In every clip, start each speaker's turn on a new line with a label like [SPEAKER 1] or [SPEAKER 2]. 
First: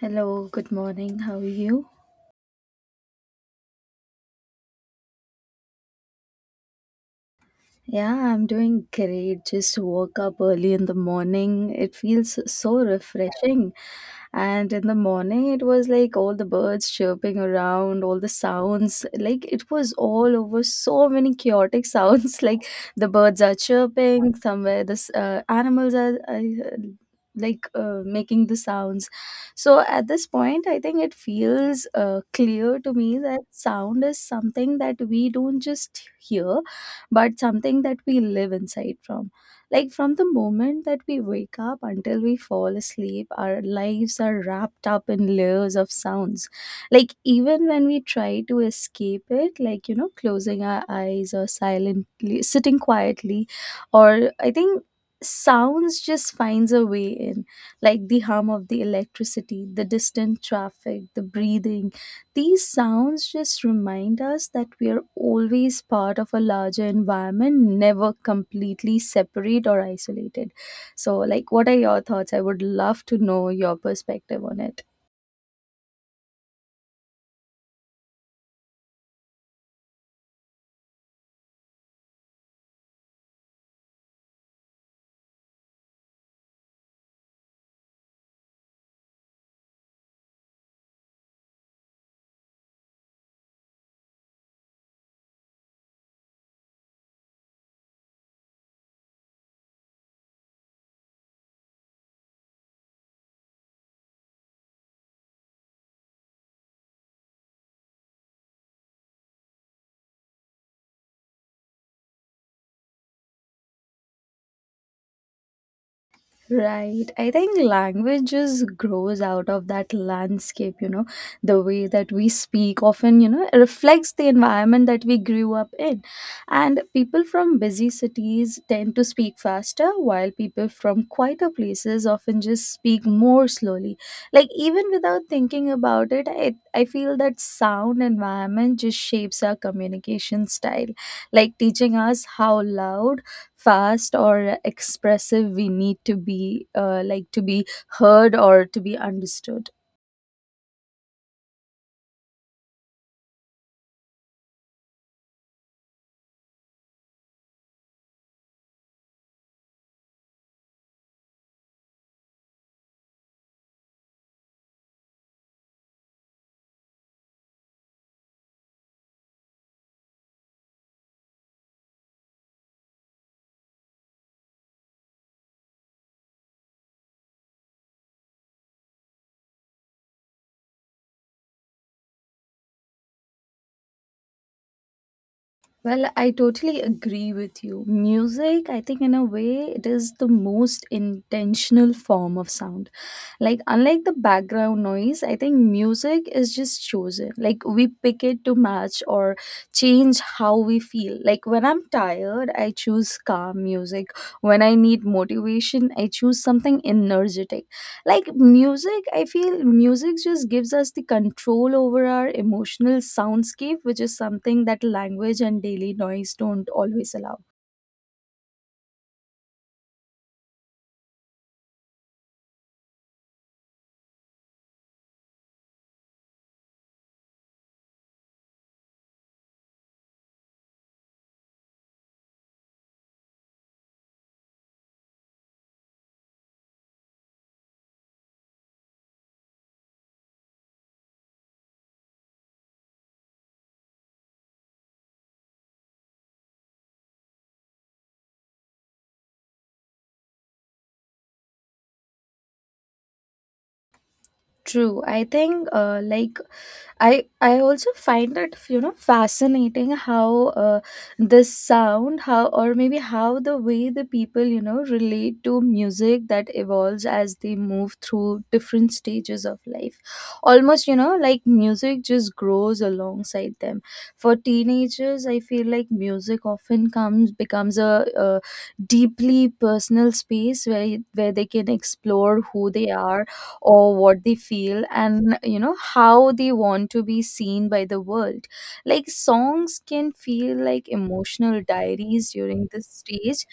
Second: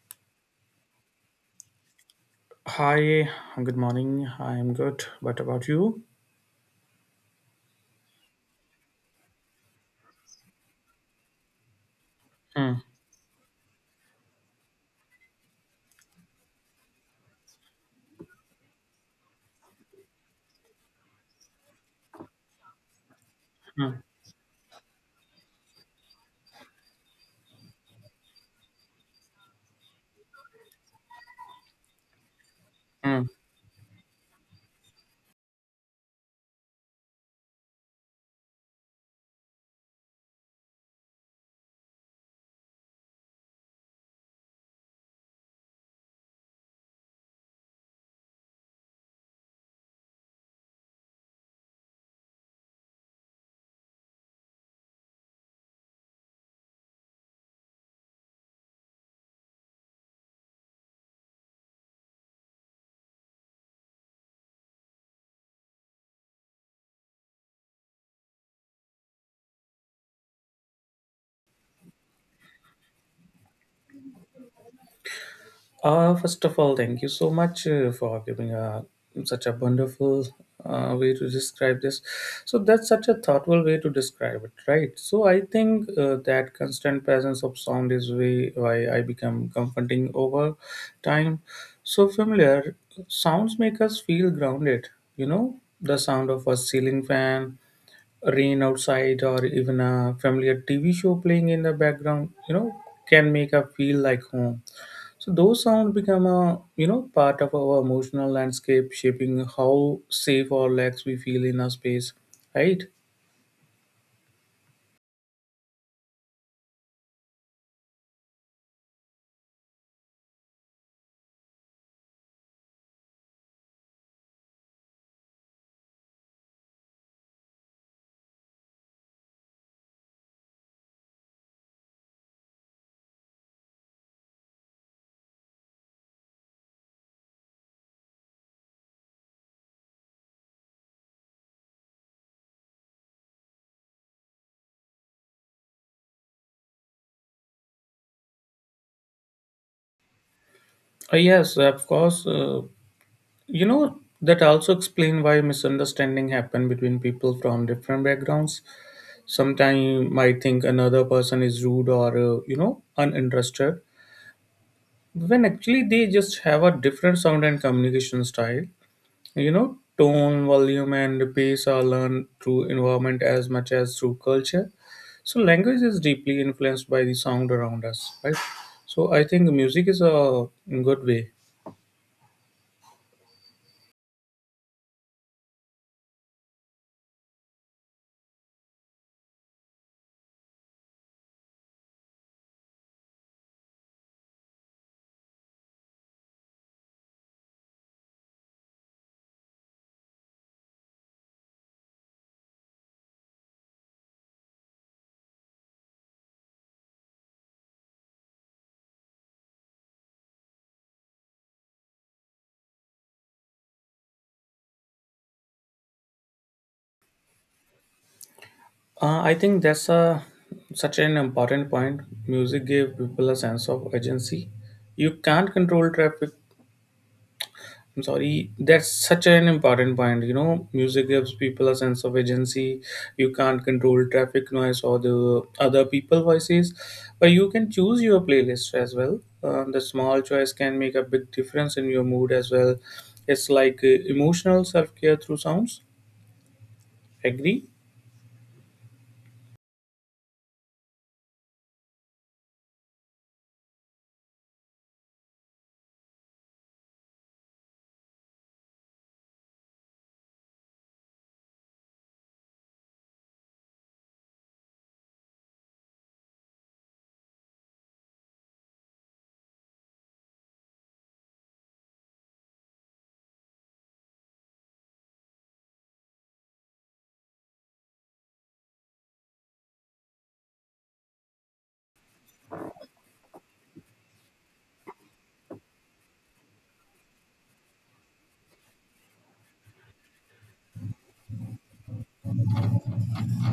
[SPEAKER 1] Hello, good morning. How are you?
[SPEAKER 2] Hi, good morning. I am good. What about you?
[SPEAKER 1] Yeah, I'm doing great. Just woke up early in the morning. It feels
[SPEAKER 2] Hmm,
[SPEAKER 1] so refreshing. And in the morning, it was like all the birds chirping around, all the sounds. Like it was all over so many chaotic sounds. Like the birds are
[SPEAKER 2] hmm,
[SPEAKER 1] chirping somewhere, this animals are. Like making the sounds. So at this point I think it feels clear to me
[SPEAKER 2] hmm.
[SPEAKER 1] that sound is something that we don't just hear but something that we live inside from. Like from the moment that we wake up until we fall asleep, our lives are wrapped up in layers of sounds. Like even when we try to escape it, like closing our eyes or silently sitting quietly. Or I think sounds just finds a way in, like the hum of the electricity, the distant traffic, the breathing. These sounds just remind us that we are always part of a larger environment, never completely separate or isolated. So, like, what are your thoughts? I would love to know your perspective on it.
[SPEAKER 2] First of all, thank you so much for giving such a wonderful way to describe this. So, that's such a thoughtful way to describe it, right? So, I think that constant presence of sound is way why I become comforting over time. So, familiar sounds make us feel grounded, you know, the sound of a ceiling fan rain outside or even a familiar TV show playing in the background, you know, can make us feel like home. So those sounds become a you know part of our emotional landscape, shaping how safe or lax we feel in a space, right?
[SPEAKER 1] Right. I think language just grows out of that landscape. The way that we speak often, reflects the environment that we grew up in. And people from busy cities tend to speak faster, while people from quieter places often just speak more slowly. Like, even without thinking about it, I feel that sound environment just shapes our communication style, like teaching us how loud, fast or expressive we need to be, like to be heard or to be understood.
[SPEAKER 2] Yes, of course. You know that also explain why misunderstanding happen between people from different backgrounds. Sometimes you might think another person is rude or you know uninterested, when actually they just have a different sound and communication style, you know, tone volume and pace are learned through environment as much as through culture. So language is deeply influenced by the sound around us, right? So I think music is a good way.
[SPEAKER 1] Well, I totally agree with you. Music, I think, in a way it is the most intentional form of sound. Like, unlike the background noise, I think music is just chosen. Like we pick it to match or change how we feel. Like when I'm tired I choose calm music. When I need motivation I choose something energetic. Like music, I feel music just gives us the control over our emotional soundscape, which is something that language and daily noise don't always allow.
[SPEAKER 2] I think that's a such an important point. Music gave people a sense of agency. You can't control traffic. I'm sorry, that's such an important point. You know, music gives people a sense of agency. You can't control traffic noise or the other people voices, but you can choose your playlist as well. The small choice can make a big difference in your mood as well. It's like emotional self care through sounds. Agree?
[SPEAKER 1] True. I think, like I also find it fascinating how, uh, this sound, how or maybe how, the way the people relate to music, that evolves as they move through different stages of life. Almost, like music just grows alongside them. For teenagers, I feel like music often comes becomes a deeply personal space where they can explore who they are, or what they feel, and how they want to be seen by the world. Like songs can feel like emotional diaries during this stage.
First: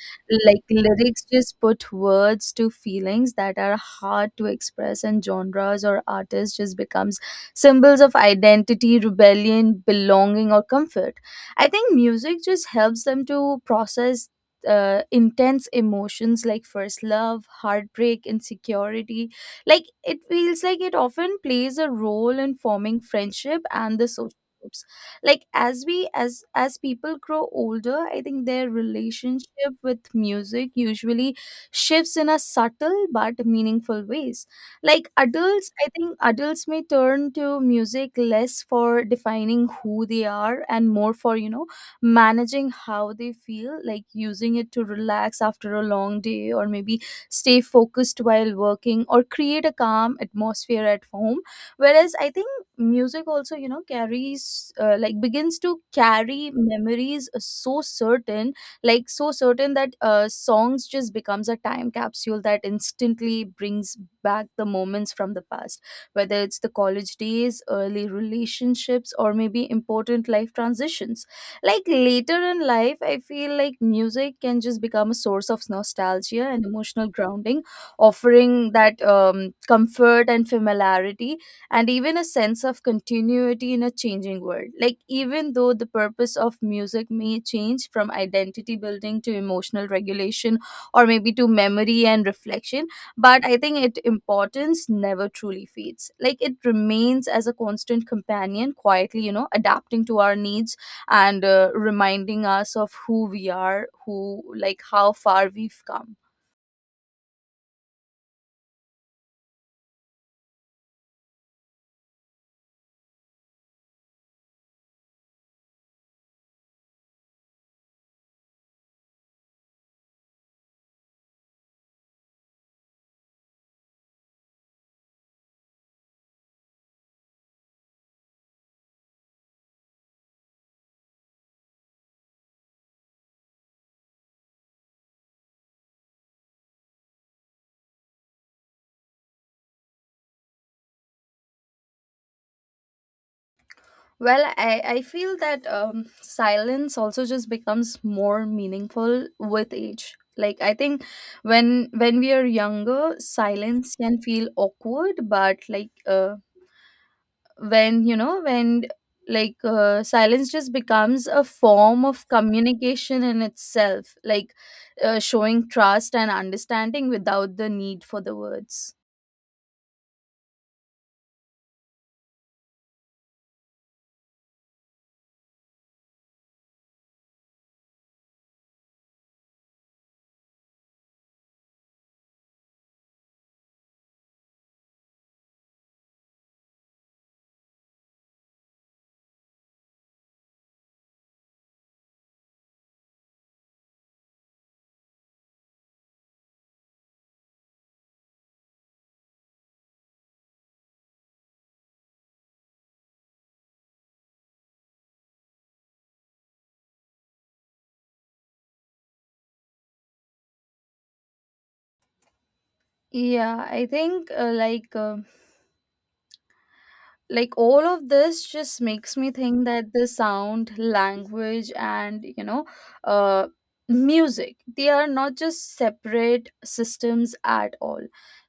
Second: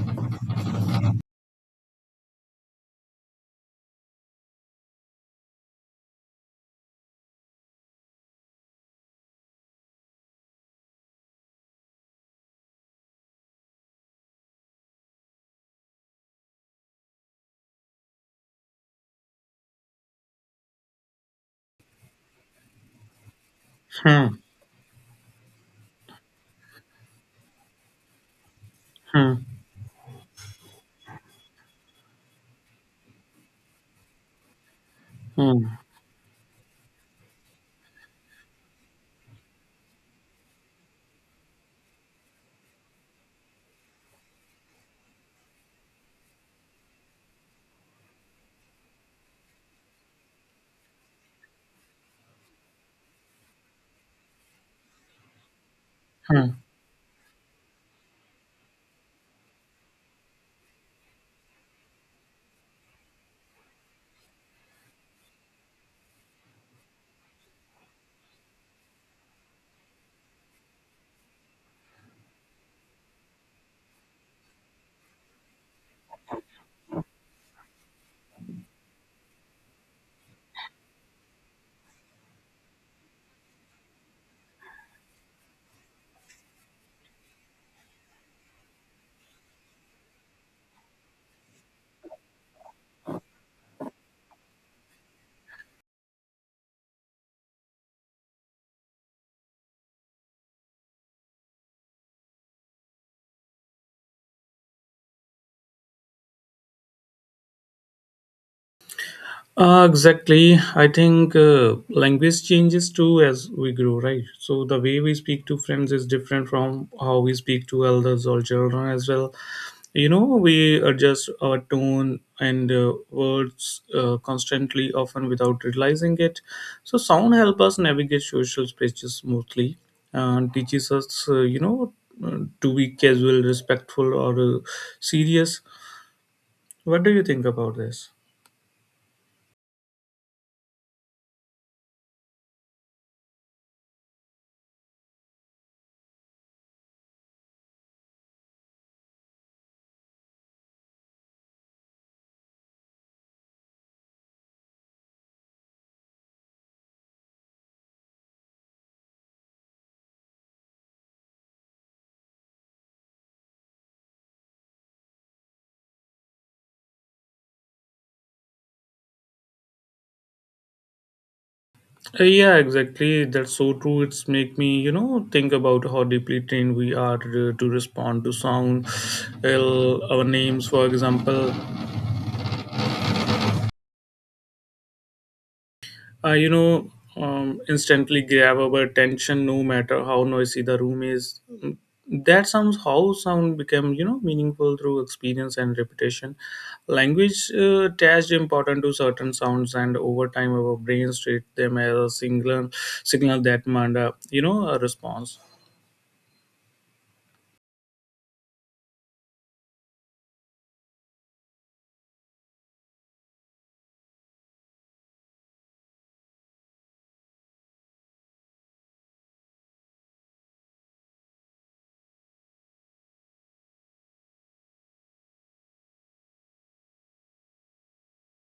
[SPEAKER 1] Like lyrics just put words to feelings that are hard to express, and genres or artists just becomes symbols of identity, rebellion, belonging or comfort. I think music just helps them to process intense emotions like first love, heartbreak, insecurity. Like it feels like it often plays a role in forming friendship and the social
[SPEAKER 2] Hmm,
[SPEAKER 1] groups. Like as we as people grow older, I think their
[SPEAKER 2] hmm,
[SPEAKER 1] relationship with music usually shifts in a subtle but meaningful ways. Like adults,
[SPEAKER 2] hmm,
[SPEAKER 1] I think adults may turn to music less for defining who they are, and more for, managing how they feel. Like using it to relax after a long day, or maybe stay focused while working, or create a calm atmosphere at home. Whereas I think music also, carries like begins to
[SPEAKER 2] hmm.
[SPEAKER 1] carry memories, so certain, like so certain that songs just becomes a time capsule that instantly brings back the moments from the past, whether it's the college days, early relationships, or maybe important life transitions. Like later in life, I feel like music can just become a source of nostalgia and emotional grounding, offering that comfort and familiarity, and even a sense of continuity in a changing world. Like, even though the purpose of music may change from identity building to emotional regulation, or maybe to memory and reflection, but I think its importance never truly fades. Like, it remains as a constant companion, quietly, adapting to our needs, and reminding us of who we are, who like how far we've come.
[SPEAKER 2] Exactly. I think language changes too as we grow, right? So the way we speak to friends is different from how we speak to elders or children as well. You know, we adjust our tone and words constantly, often without realizing it. So sound help us navigate social spaces smoothly and teaches us, you know, to be casual, respectful, or serious. What do you think about this?
[SPEAKER 1] Well, I feel that silence also just becomes more meaningful with age. Like I think when we are younger silence can feel awkward. But like, when you know when like silence just becomes a form of communication in itself. Like, showing trust and understanding without the need for the words.
[SPEAKER 2] Yeah, exactly. That's so true. It's make me, you know, think about how deeply trained we are to respond to sound. Well, our names, for example. You know, instantly grab our attention, no matter how noisy the room is. Mm. That sounds how sound become, you know, meaningful through experience and repetition. Language attached important to certain sounds, and over time, our brains treat them as a singular signal that demand, a, you know, a response.
[SPEAKER 1] Yeah, I think, like all of this just makes me think that the sound, language, and uh music, they are not just separate systems at all.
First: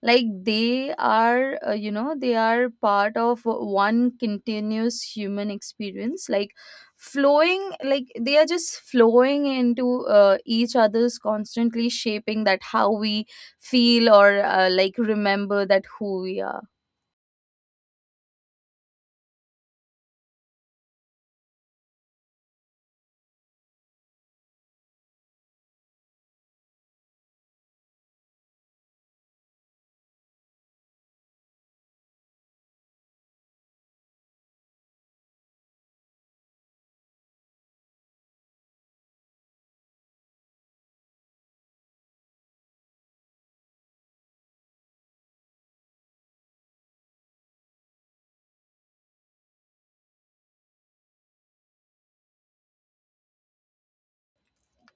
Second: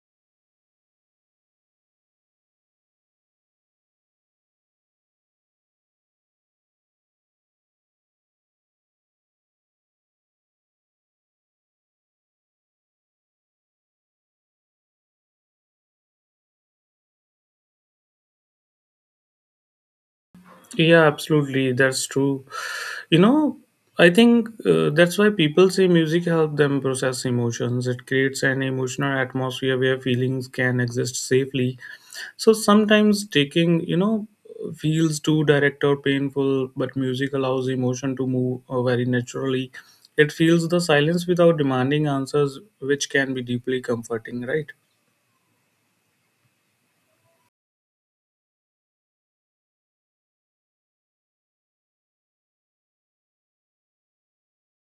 [SPEAKER 1] Like they are part of one continuous human experience. Like flowing like they are just flowing into each other's, constantly shaping that how we feel, or like remember that who we are.
[SPEAKER 2] Yeah, absolutely. That's true. You know, I think that's why people say music helps them process emotions. It creates an emotional atmosphere where feelings can exist safely. So sometimes taking, you know, feels too direct or painful, but music allows emotion to move very naturally. It feels the silence without demanding answers, which can be deeply comforting, right?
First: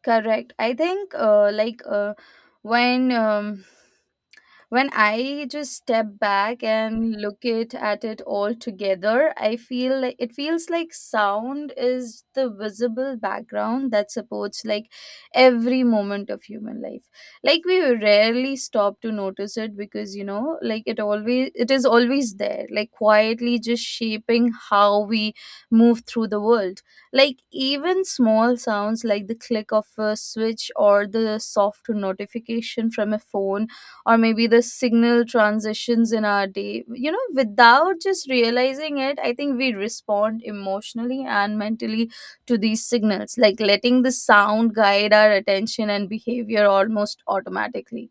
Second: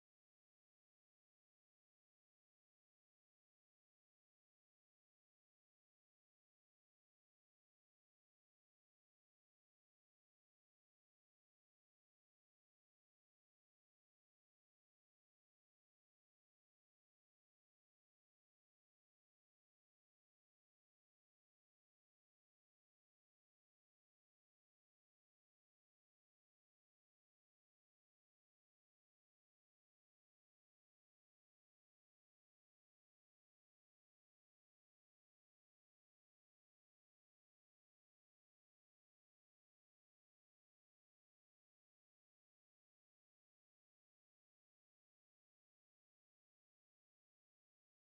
[SPEAKER 1] Correct. I think, when um, when I just step back and look it at it all together, I feel like it feels like sound is the visible background that supports like every moment of human life. Like we rarely stop to notice it because, like it is always there, like quietly just shaping how we move through the world. Like even small sounds, like the click of a switch, or the soft notification from a phone, or maybe the signal transitions in our day. You know, without just realizing it, I think we respond emotionally and mentally to these signals, like letting the sound guide our attention and behavior almost automatically.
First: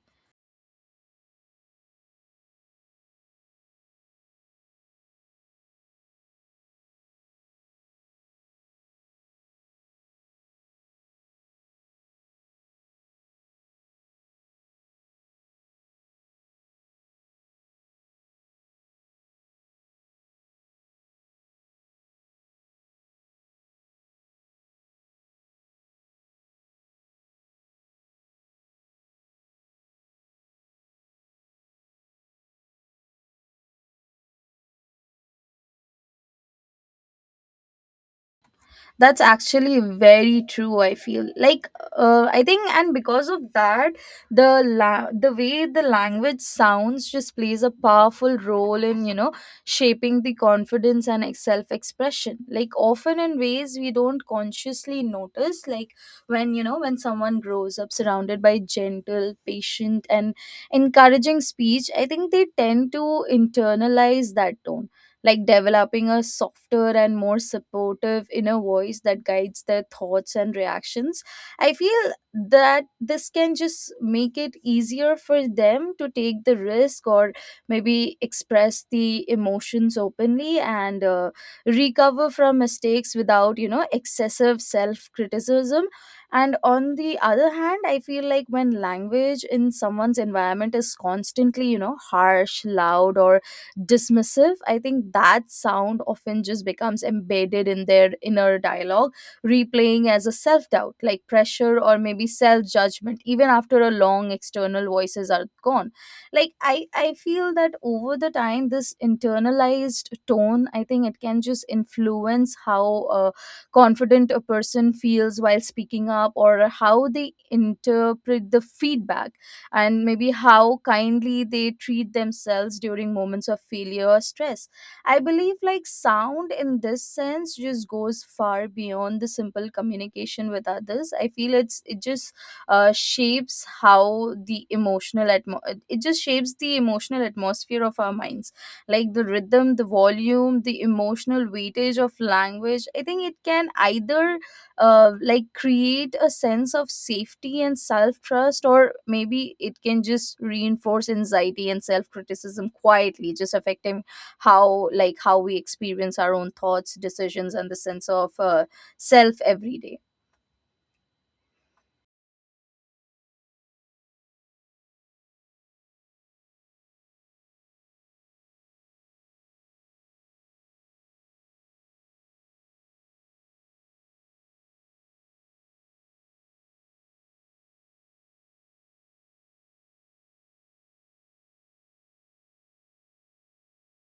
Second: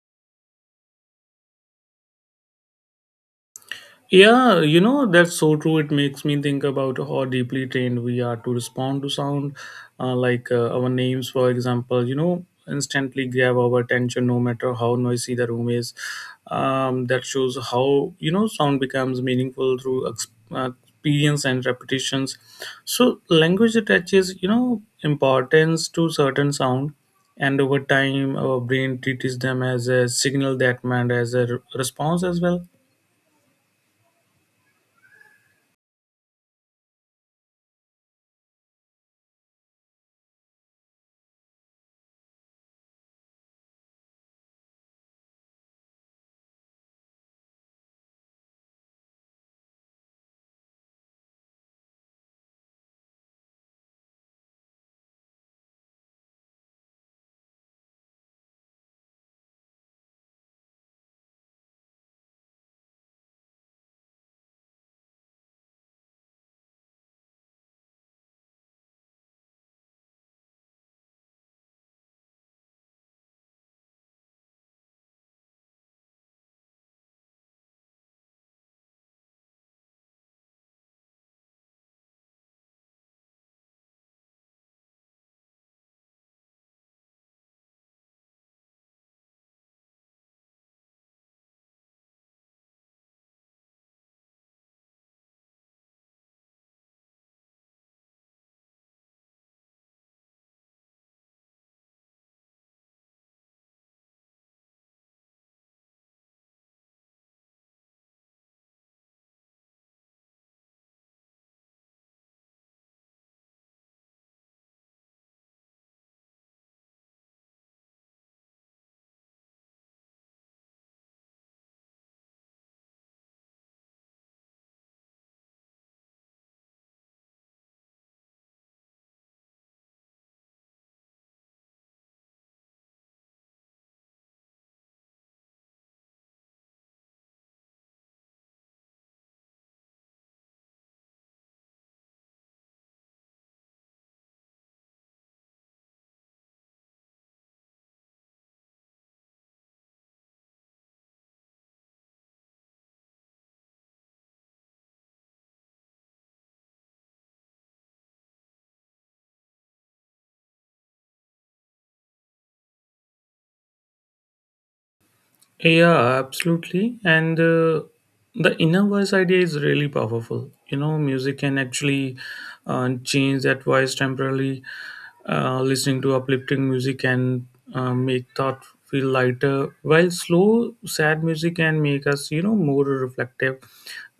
[SPEAKER 2] Yeah, you know, that's so true. It makes me think about how deeply trained we are to respond to sound, our names, for example, you know, instantly grab our attention no matter how noisy the room is. That shows how, you know, sound becomes meaningful through experience and repetitions. So, language attaches, you know, importance to certain sound. And over time, our brain treats them as a signal that meant as a response as well.
[SPEAKER 1] That's actually very true. I feel like, I think, and because of that, the way the language sounds just plays a powerful role in, shaping the confidence and self expression, like often in ways we don't consciously notice. Like when you know when someone grows up surrounded by gentle, patient and encouraging speech, I think they tend to internalize that tone, like developing a softer and more supportive inner voice that guides their thoughts and reactions. I feel that this can just make it easier for them to take the risk, or maybe express the emotions openly, and recover from mistakes without, excessive self criticism. And on the other hand, I feel like when language in someone's environment is constantly, harsh, loud, or dismissive, I think that sound often just becomes embedded in their inner dialogue, replaying as a self doubt, like pressure or maybe self judgment, even after a long external voices are gone. Like I feel that over the time this internalized tone, I think, it can just influence how confident a person feels while speaking up, or how they interpret the feedback, and maybe how kindly they treat themselves during moments of failure or stress. I believe like sound in this sense just goes far beyond the simple communication with others. I feel uh, shapes how the emotional atmo- it just shapes the emotional atmosphere of our minds. Like the rhythm, the volume, the emotional weightage of language. I think it can either like create a sense of safety and self trust, or maybe it can just reinforce anxiety and self criticism quietly, just affecting how we experience our own thoughts, decisions, and the sense of self every day.
[SPEAKER 2] Yeah, absolutely. And the inner voice idea is really powerful. You know, music can actually change that voice temporarily. Listening to uplifting music can make thought feel lighter, while slow, sad music can make us, you know, more reflective.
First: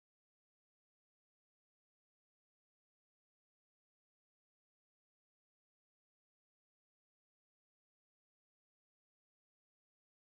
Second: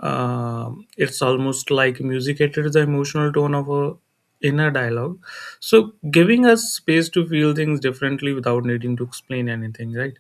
[SPEAKER 2] Um, it's almost like music enters the emotional tone of a inner dialogue. So, giving us space to feel things differently without needing to explain anything, right?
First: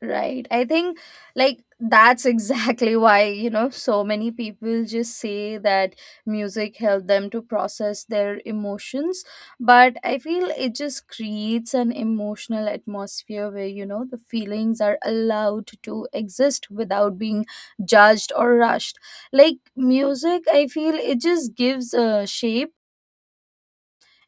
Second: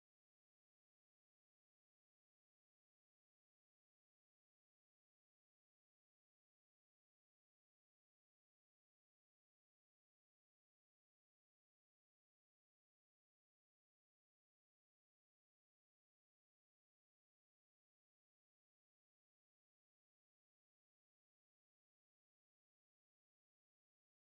[SPEAKER 1] Right. I think like that's exactly why, so many people just say that music helped them to process their emotions. But I feel it just creates an emotional atmosphere where, the feelings are allowed to exist without being judged or rushed. Like music, I feel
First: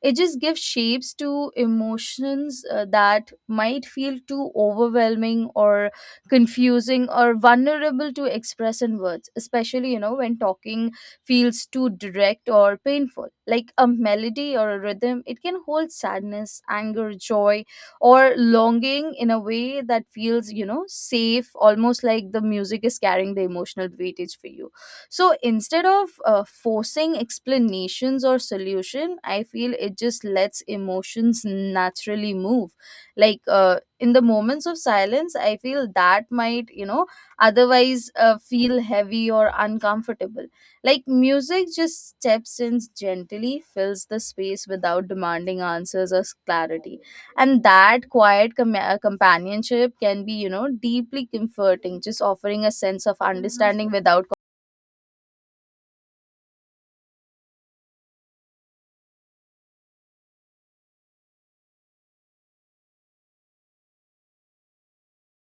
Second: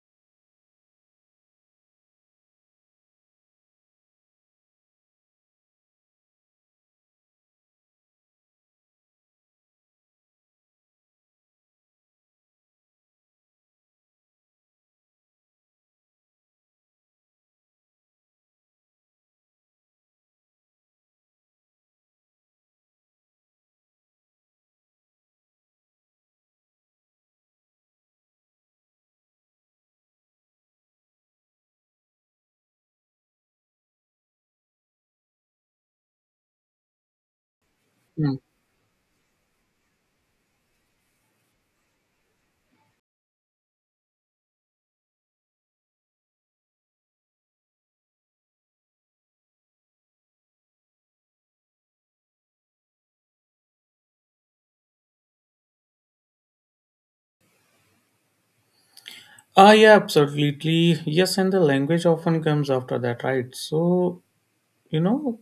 [SPEAKER 1] it just gives shapes to emotions that might feel too overwhelming or confusing or vulnerable to express in words, especially, when talking feels too direct or painful. Like a melody or a rhythm, it can hold sadness, anger, joy, or longing in a way that feels, you know, safe, almost like the music is carrying the emotional weightage for you. So instead of forcing explanations or solution, I feel it just lets emotions naturally move, like in the moments of silence. I feel that might, you know, otherwise feel heavy or uncomfortable. Like music just steps in, gently fills the space without demanding answers or clarity, and that quiet companionship can be, you know, deeply comforting, just offering a sense of understanding without.
[SPEAKER 2] Ah, yeah, absolutely. Yes, and the language often comes after that, right? So, you know,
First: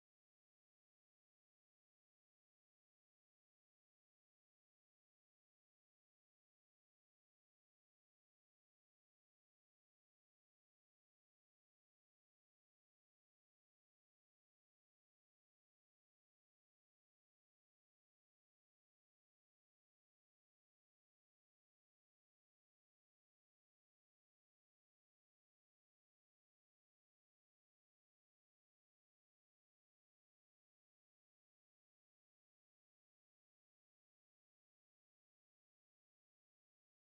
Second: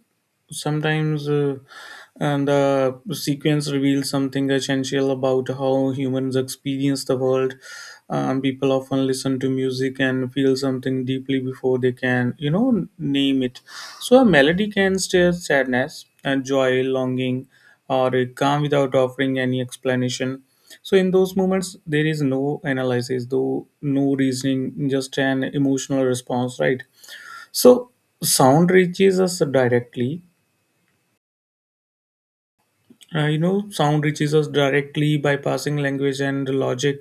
[SPEAKER 2] sometimes and the sequence reveals something essential about how humans experience the world. People often listen to music and feel something deeply before they can, you know, name it. So a melody can stir sadness and joy, longing, or a calm without offering any explanation. So in those moments, there is no analysis, though no reasoning, just an emotional response, right? So sound reaches us directly. You know, sound reaches us directly bypassing language and logic,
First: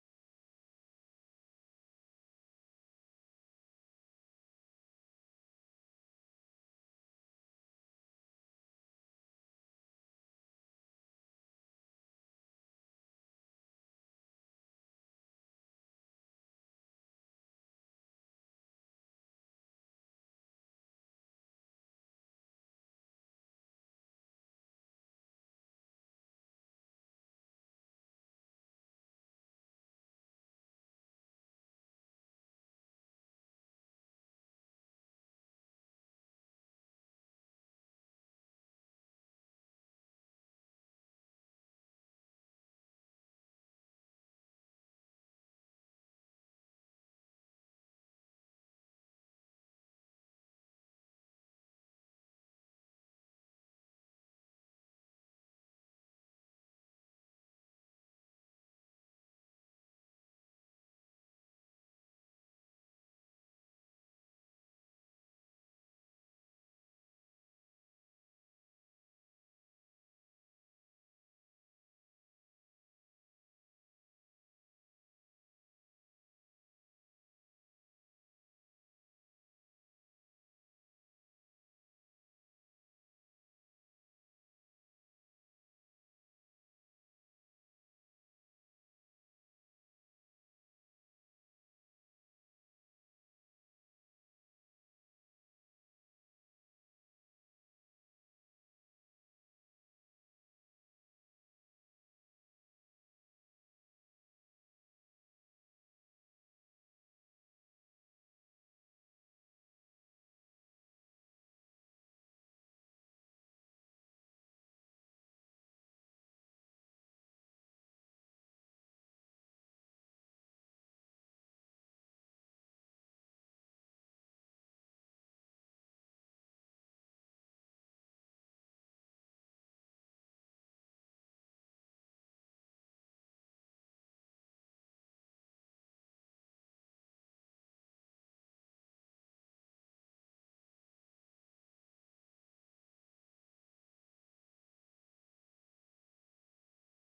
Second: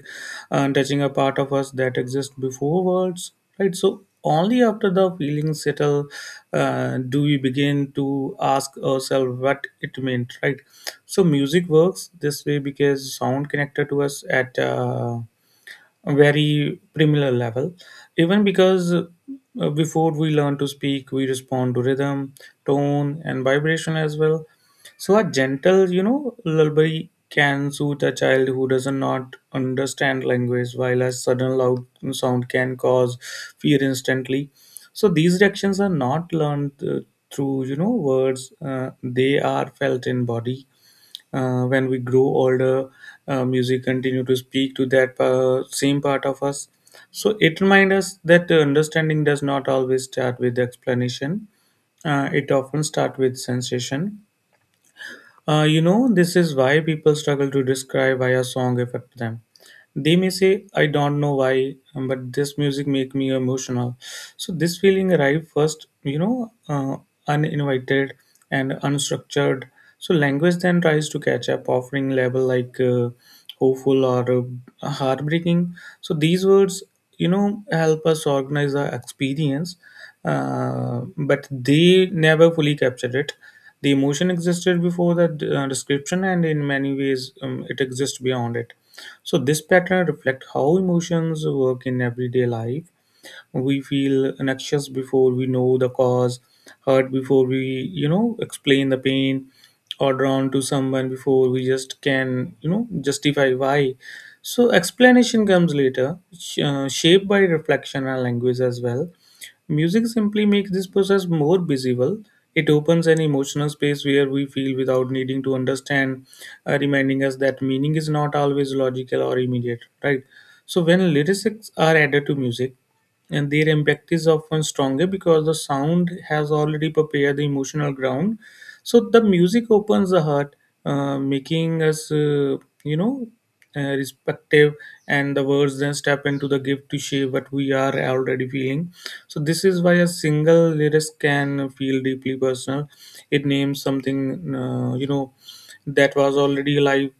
[SPEAKER 2] and touching a part of us that exists before words, right? So, only after the feelings settle, do we begin to ask ourselves what it meant, right? So, music works this way because sound connected to us at very primitive level, even because before we learn to speak we respond to rhythm, tone and vibration as well. So a gentle, you know, lullaby can soothe a child who does not understand language, while a sudden loud sound can cause fear instantly. So these reactions are not learned through you know words, they are felt in body. When we grow older, music continue to speak to that same part of us. So it reminds us that the understanding does not always start with explanation. It often starts with sensation. Uh, you know, this is why people struggle to describe why a song affects them. They may say, "I don't know why, but this music make me emotional." So this feeling arrive first, you know, uninvited and unstructured. So language then tries to catch up, offering label like hopeful or heartbreaking. So these words, you know, help us organize our experience, but they never fully captured it. The emotion existed before the description, and in many ways, it exists beyond it. So this pattern reflects how emotions work in everyday life. We feel anxious before we know the cause, hurt before we you know explain the pain, or drawn to someone before we just can you know justify why. So explanation comes later, shaped by reflection and language as well. Music simply makes this process more visible. It opens an emotional space where we feel without needing to understand, reminding us that meaning is not always logical or immediate, right? So when lyrics are added to music, and their impact is often stronger because the sound has already prepared the emotional ground. So the music opens the heart, making us you know, respective, and the words then step into the gift to shape what we are already feeling. So this is why a single lyrics can feel deeply personal. It names something you know, that was already alive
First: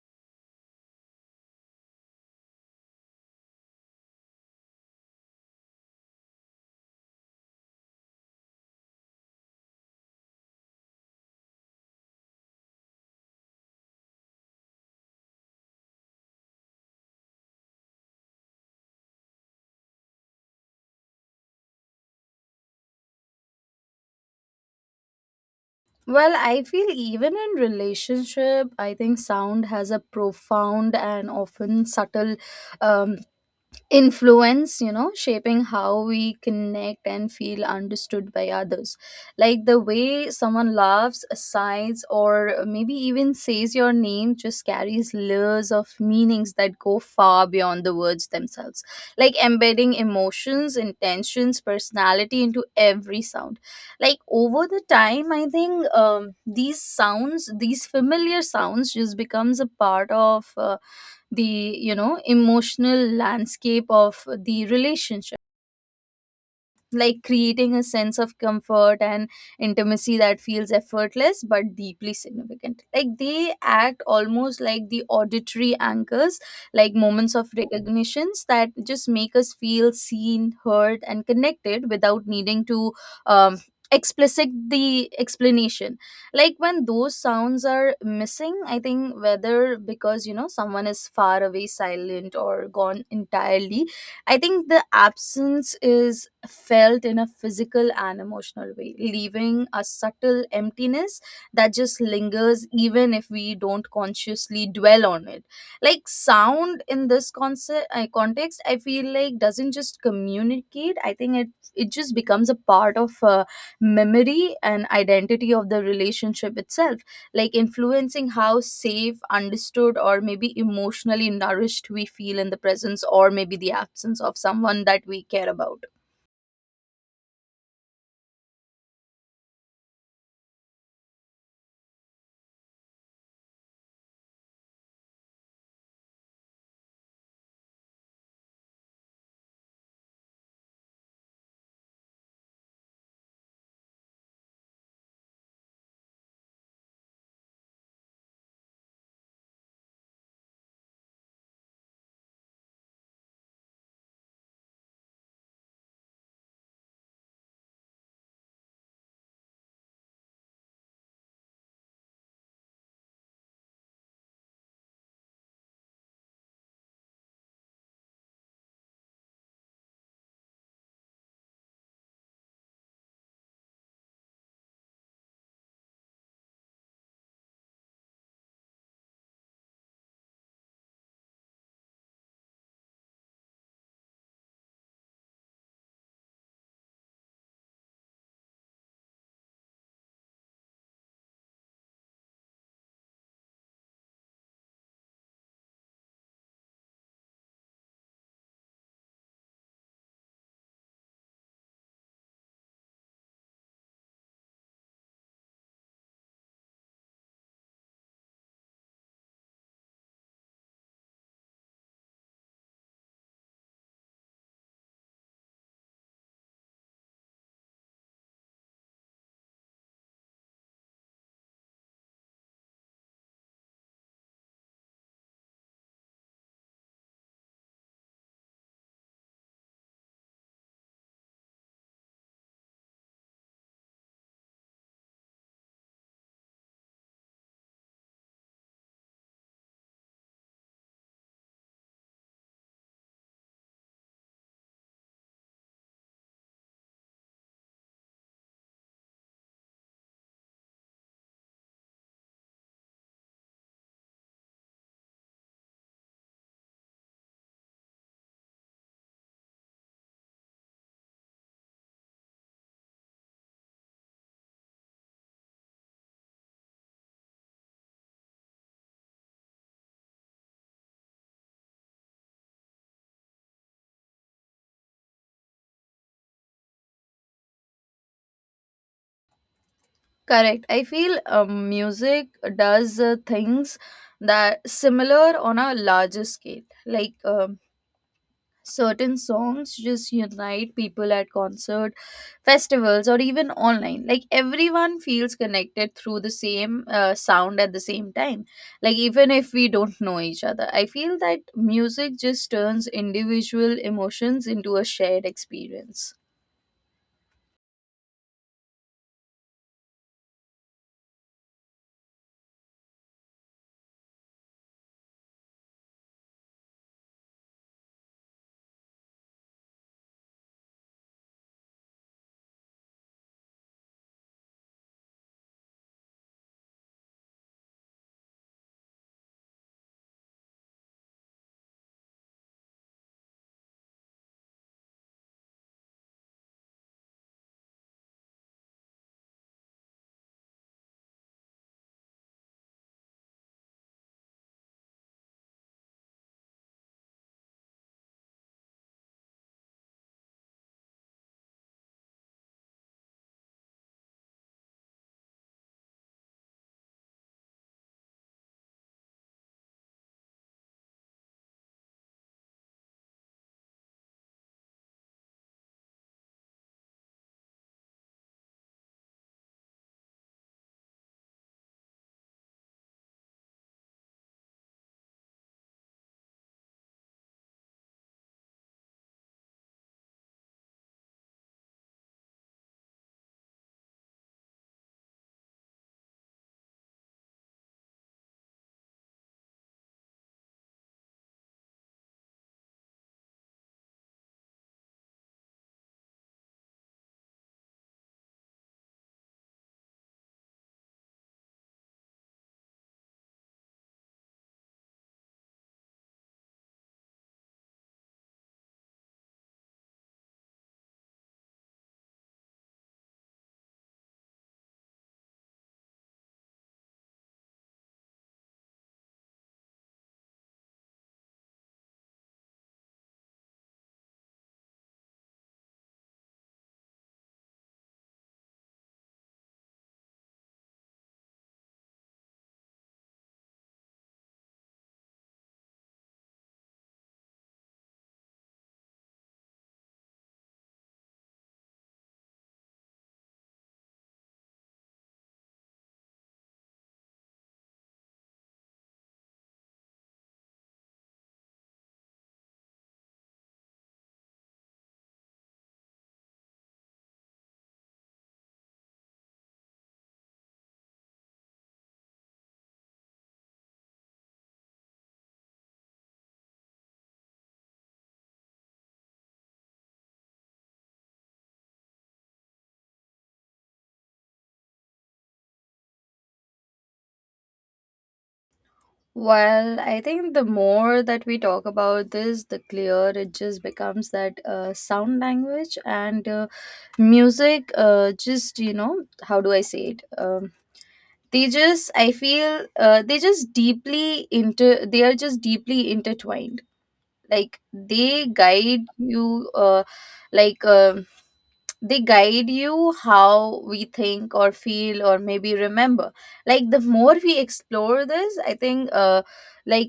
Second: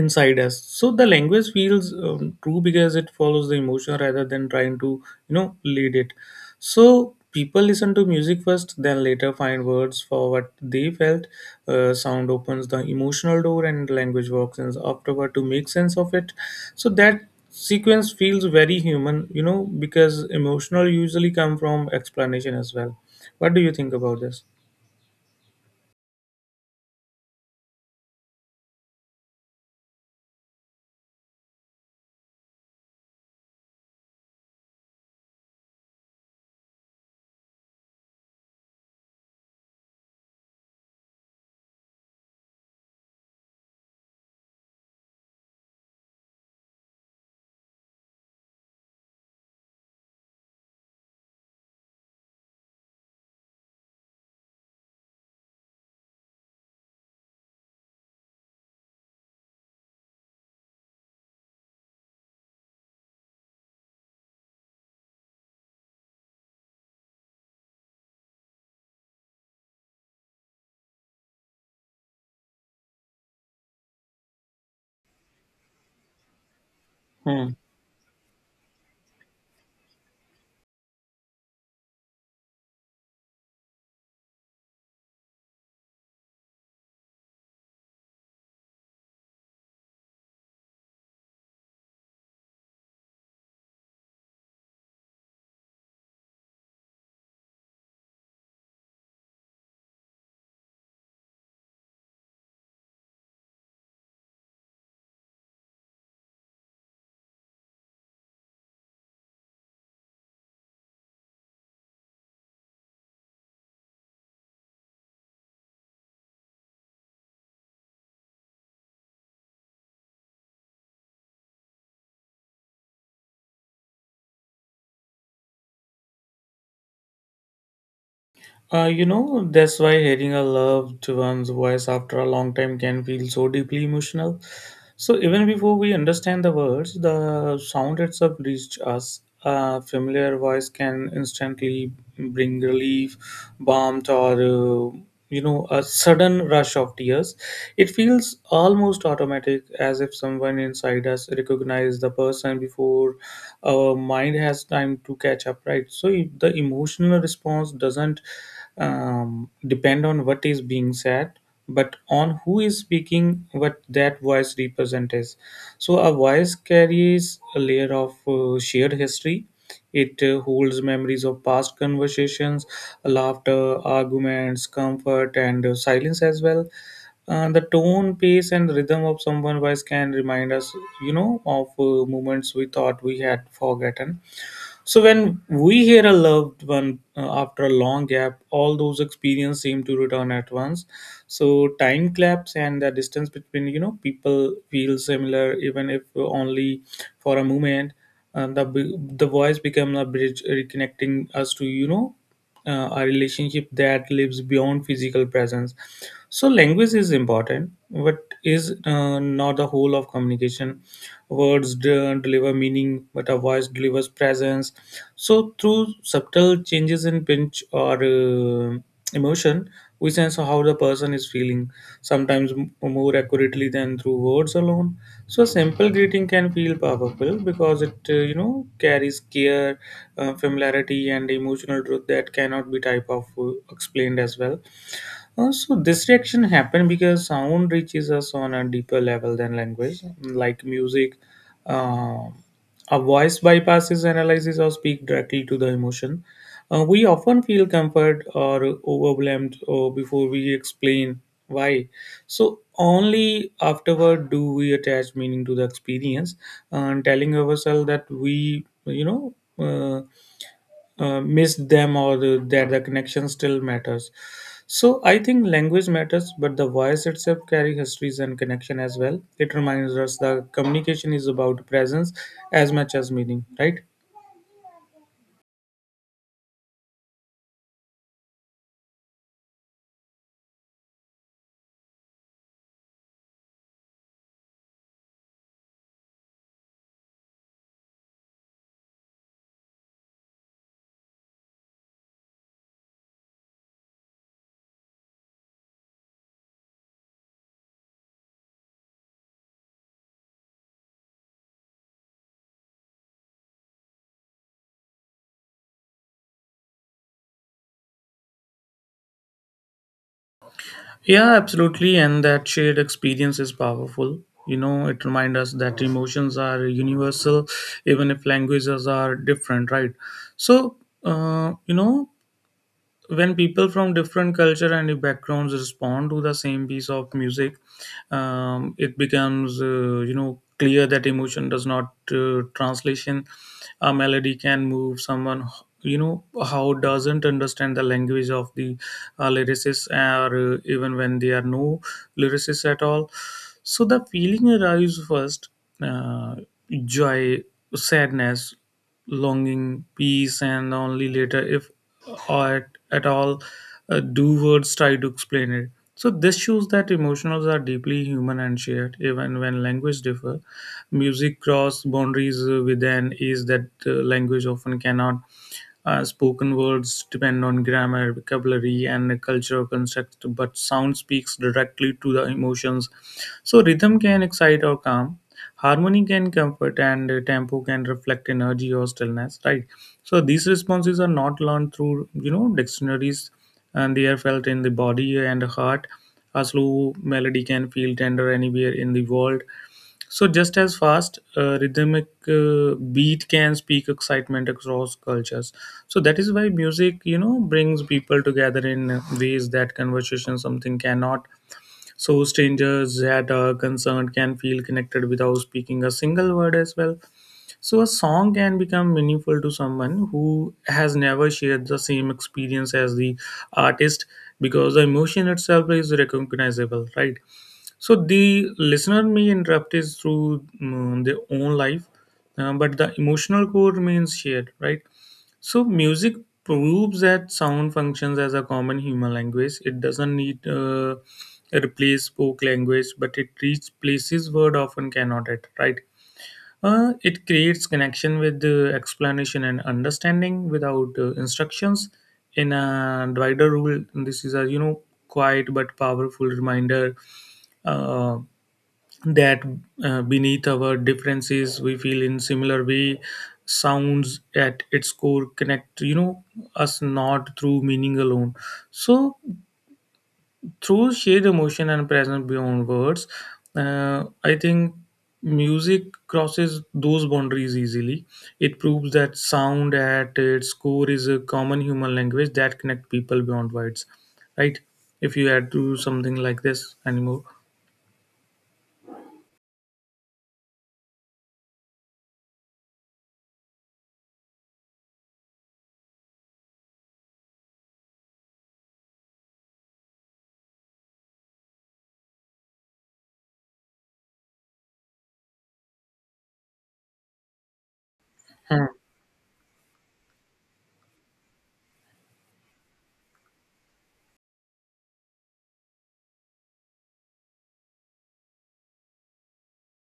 [SPEAKER 2] inside us. So the language feels true because it follows the emotion rather than trying to you know lead it. So people listen to music first then later find words for what they felt. Sound opens the emotional door and language walks in afterward to make sense of it. So that sequence feels very human, you know, because emotional usually come from explanation as well. What do you think about this?
[SPEAKER 1] Well, I feel even in relationship, I think sound has a profound and often subtle um, influence, you know, shaping how we connect and feel understood by others. Like the way someone laughs, sighs, or maybe even says your name just carries layers of meanings that go far beyond the words themselves, like embedding emotions, intentions, personality into every sound. Like over the time, I think these sounds, these familiar sounds just becomes a part of the, you know, emotional landscape of the relationship, like creating a sense of comfort and intimacy that feels effortless but deeply significant. Like they act almost like the auditory anchors, like moments of recognitions that just make us feel seen, heard, and connected without needing to um, explicit the explanation. Like when those sounds are missing, I think whether because, you know, someone is far away, silent, or gone entirely, I think the absence is felt in a physical and emotional way, leaving a subtle emptiness that just lingers even if we don't consciously dwell on it. Like sound in this concept context, I feel like doesn't just communicate. I think it just becomes a part of memory and identity of the relationship itself, like influencing how safe, understood, or maybe emotionally nourished we feel in the presence or maybe the absence of someone that we care about.
[SPEAKER 2] You know, that's why hearing a loved one's voice after a long time can feel so deeply emotional. So, even before we understand the words, the sound itself reached us. A familiar voice can instantly bring relief, balm, or you know, a sudden rush of tears. It feels almost automatic as if someone inside us recognizes the person before our mind has time to catch up, right? So if the emotional response doesn't depend on what is being said, but on who is speaking what that voice represents. So a voice carries a layer of shared history. It holds memories of past conversations, laughter, arguments, comfort, and silence as well. The tone, pace, and rhythm of someone voice can remind us, you know, of moments we thought we had forgotten. So when we hear a loved one after a long gap, all those experiences seem to return at once. So time claps and the distance between you know people feel similar, even if only for a moment. The the voice become a bridge reconnecting us to you know a relationship that lives beyond physical presence. So language is important, but is not the whole of communication. Words don't deliver meaning, but a voice delivers presence. So, through subtle changes in pinch or emotion, we sense how the person is feeling, sometimes more accurately than through words alone. So, a simple greeting can feel powerful because it, you know, carries care, familiarity, and emotional truth that cannot be type of explained as well. Also, this reaction happened because sound reaches us on a deeper level than language, like music. Uh, a voice bypasses analysis or speak directly to the emotion. We often feel comfort or overwhelmed or before we explain why. So only afterward do we attach meaning to the experience and telling ourselves that missed them or the connection still matters. So I think language matters, but the voice itself carry histories and connection as well. It reminds us that communication is about presence as much as meaning, right?
[SPEAKER 1] Correct. I feel music does things that similar on a larger scale. Like certain songs just unite people at concert, festivals, or even online. Like everyone feels connected through the same sound at the same time. Like even if we don't know each other, I feel that music just turns individual emotions into a shared experience.
[SPEAKER 2] Yeah, absolutely. And that shared experience is powerful. You know, it reminds us that emotions are universal, even if languages are different, right? So, uh, you know, when people from different culture and backgrounds respond to the same piece of music it becomes clear that emotion does not translation. A melody can move someone you know how doesn't understand the language of the lyricist or even when they are no lyricists at all. So the feeling arrives first, uh, joy, sadness, longing, peace, and only later, if at all, do words try to explain it. So this shows that emotions are deeply human and shared, even when language differ. Music cross boundaries with an ease that language often cannot. Spoken words depend on grammar, vocabulary, and cultural construct, but sound speaks directly to the emotions. So, rhythm can excite or calm, harmony can comfort, and tempo can reflect energy or stillness, right? So, these responses are not learned through, you know, dictionaries, and they are felt in the body and heart. A slow melody can feel tender anywhere in the world, so just as fast, rhythmic beat can speak excitement across cultures. So that is why music, you know, brings people together in ways that conversation something cannot. So strangers that are concerned can feel connected without speaking a single word as well. So a song can become meaningful to someone who has never shared the same experience as the artist because the emotion itself is recognizable, right? So the listener may interrupt is through their own life, but the emotional core remains shared, right? So music proves that sound functions as a common human language. It doesn't need a replace spoke language, but it reaches places word often cannot at, right? It creates connection with the explanation and understanding without instructions. In a wider rule, this is a you know quiet but powerful reminder. Uh, that beneath our differences we feel in similar way. Sounds at its core connect, you know, us not through meaning alone, so through shared emotion and presence beyond words. I think music crosses those boundaries easily. It proves that sound at its core is a common human language that connect people beyond words, right? If you add to something like this anymore.
[SPEAKER 1] Well, I think the more that we talk about this, the clearer it just becomes that sound, language, and music, just, you know, how do I say it? They just, I feel, they just they are just deeply intertwined. Like they guide you, like they guide you how we think or feel or maybe remember. Like the more we explore this, I think, like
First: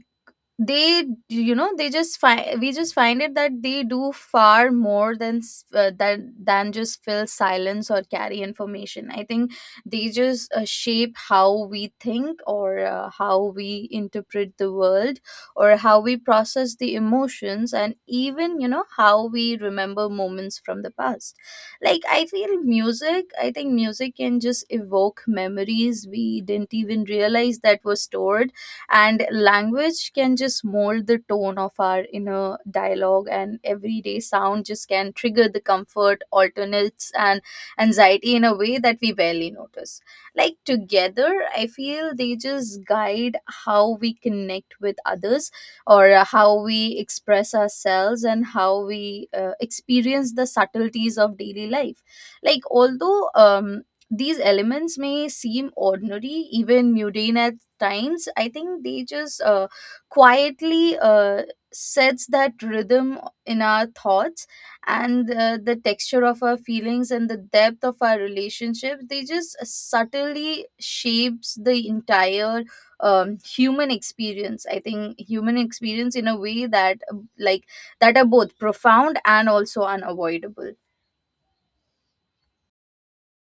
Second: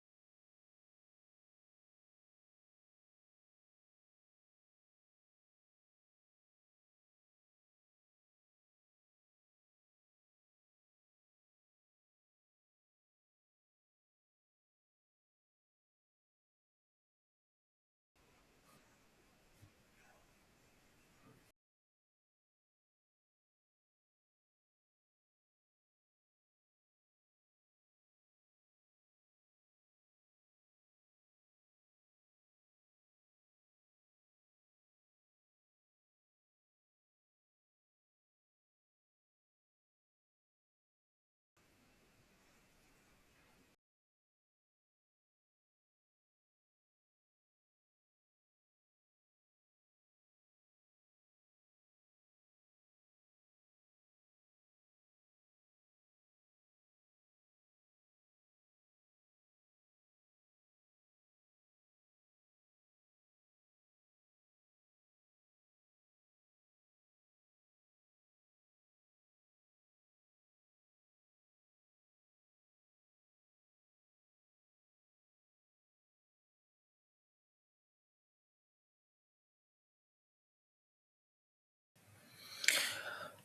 [SPEAKER 1] they, you know, they just find we just find it that they do far more than than just fill silence or carry information. I think they just shape how we think, or how we interpret the world, or how we process the emotions, and even, you know, how we remember moments from the past. Like I feel music I think music can just evoke memories we didn't even realize that were stored. And language can just mold the tone of our inner dialogue, and everyday sound just can trigger the comfort alternates and anxiety in a way that we barely notice. Like together, I feel they just guide how we connect with others, or how we express ourselves, and how we experience the subtleties of daily life. Like although these elements may seem ordinary, even mundane at times, I think they just quietly sets that rhythm in our thoughts, and the texture of our feelings, and the depth of our relationships. They just subtly shapes the entire human experience in a way that like that are both profound and also unavoidable.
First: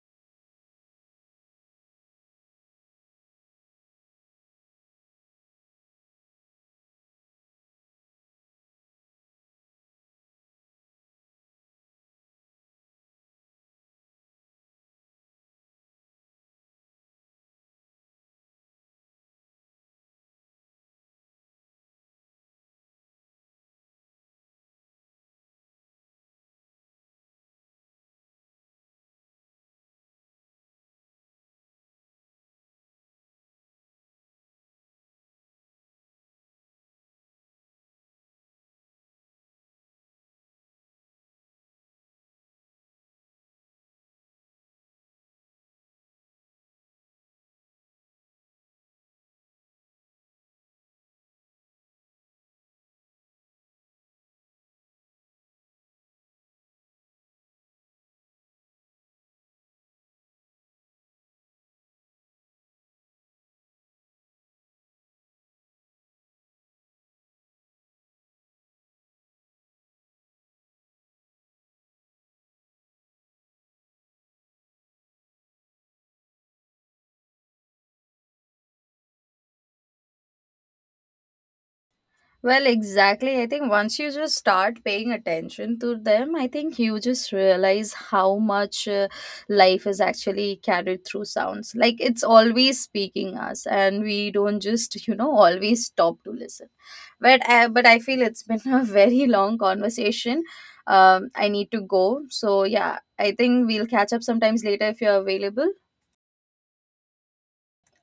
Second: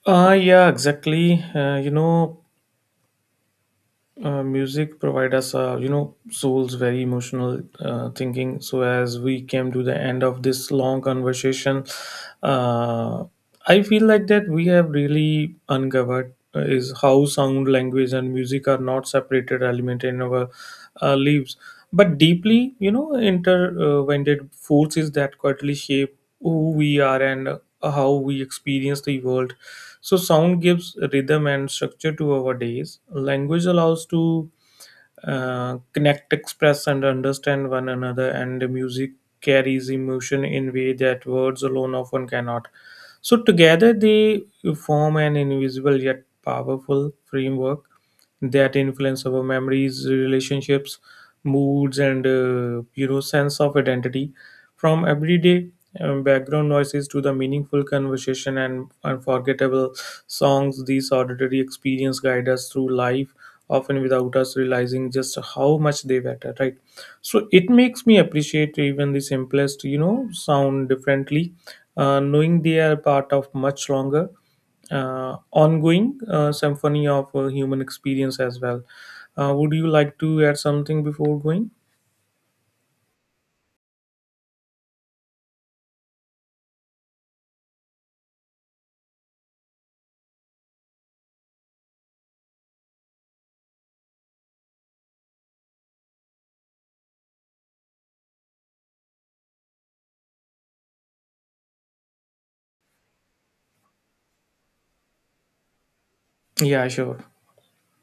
[SPEAKER 2] Yeah, exactly. Music provide us, you know, souls very emotional thinking. So as we came to the end of this long conversation, uh, I feel like that we have really uncovered is how sound, language, and music are not separated element in our lives, but deeply, you know, intertwined forces that quietly shape who we are and how we experience the world. So sound gives rhythm and structure to our days. Language allows to connect, express, and understand one another. And the music carries emotion in way that words alone often cannot. So together they form an invisible yet powerful framework that influence our memories, relationships, moods, and you know, sense of identity. From everyday background noises to the meaningful conversation and unforgettable songs, these auditory experience guide us through life often without us realizing just how much they matter, right? So it makes me appreciate even the simplest you know sound differently, knowing they are part of much longer, ongoing symphony of human experience as well. Would you like to add something before going?
[SPEAKER 1] Well, exactly. I think once you just start paying attention to them, I think you just realize how much life is actually carried through sounds. Like it's always speaking us, and we don't just, you know, always stop to listen. But I feel it's been a very long conversation. I need to go. So yeah, I think we'll catch up sometimes later if you're available.
[SPEAKER 2] Yeah, sure.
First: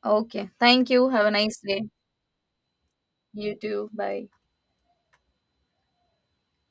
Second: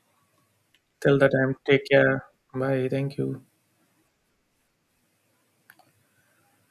[SPEAKER 1] Okay. Thank you.
[SPEAKER 2] Till
[SPEAKER 1] Have
[SPEAKER 2] the
[SPEAKER 1] a nice
[SPEAKER 2] time,
[SPEAKER 1] day.
[SPEAKER 2] take care. Bye. Thank you.
[SPEAKER 1] You too. Bye.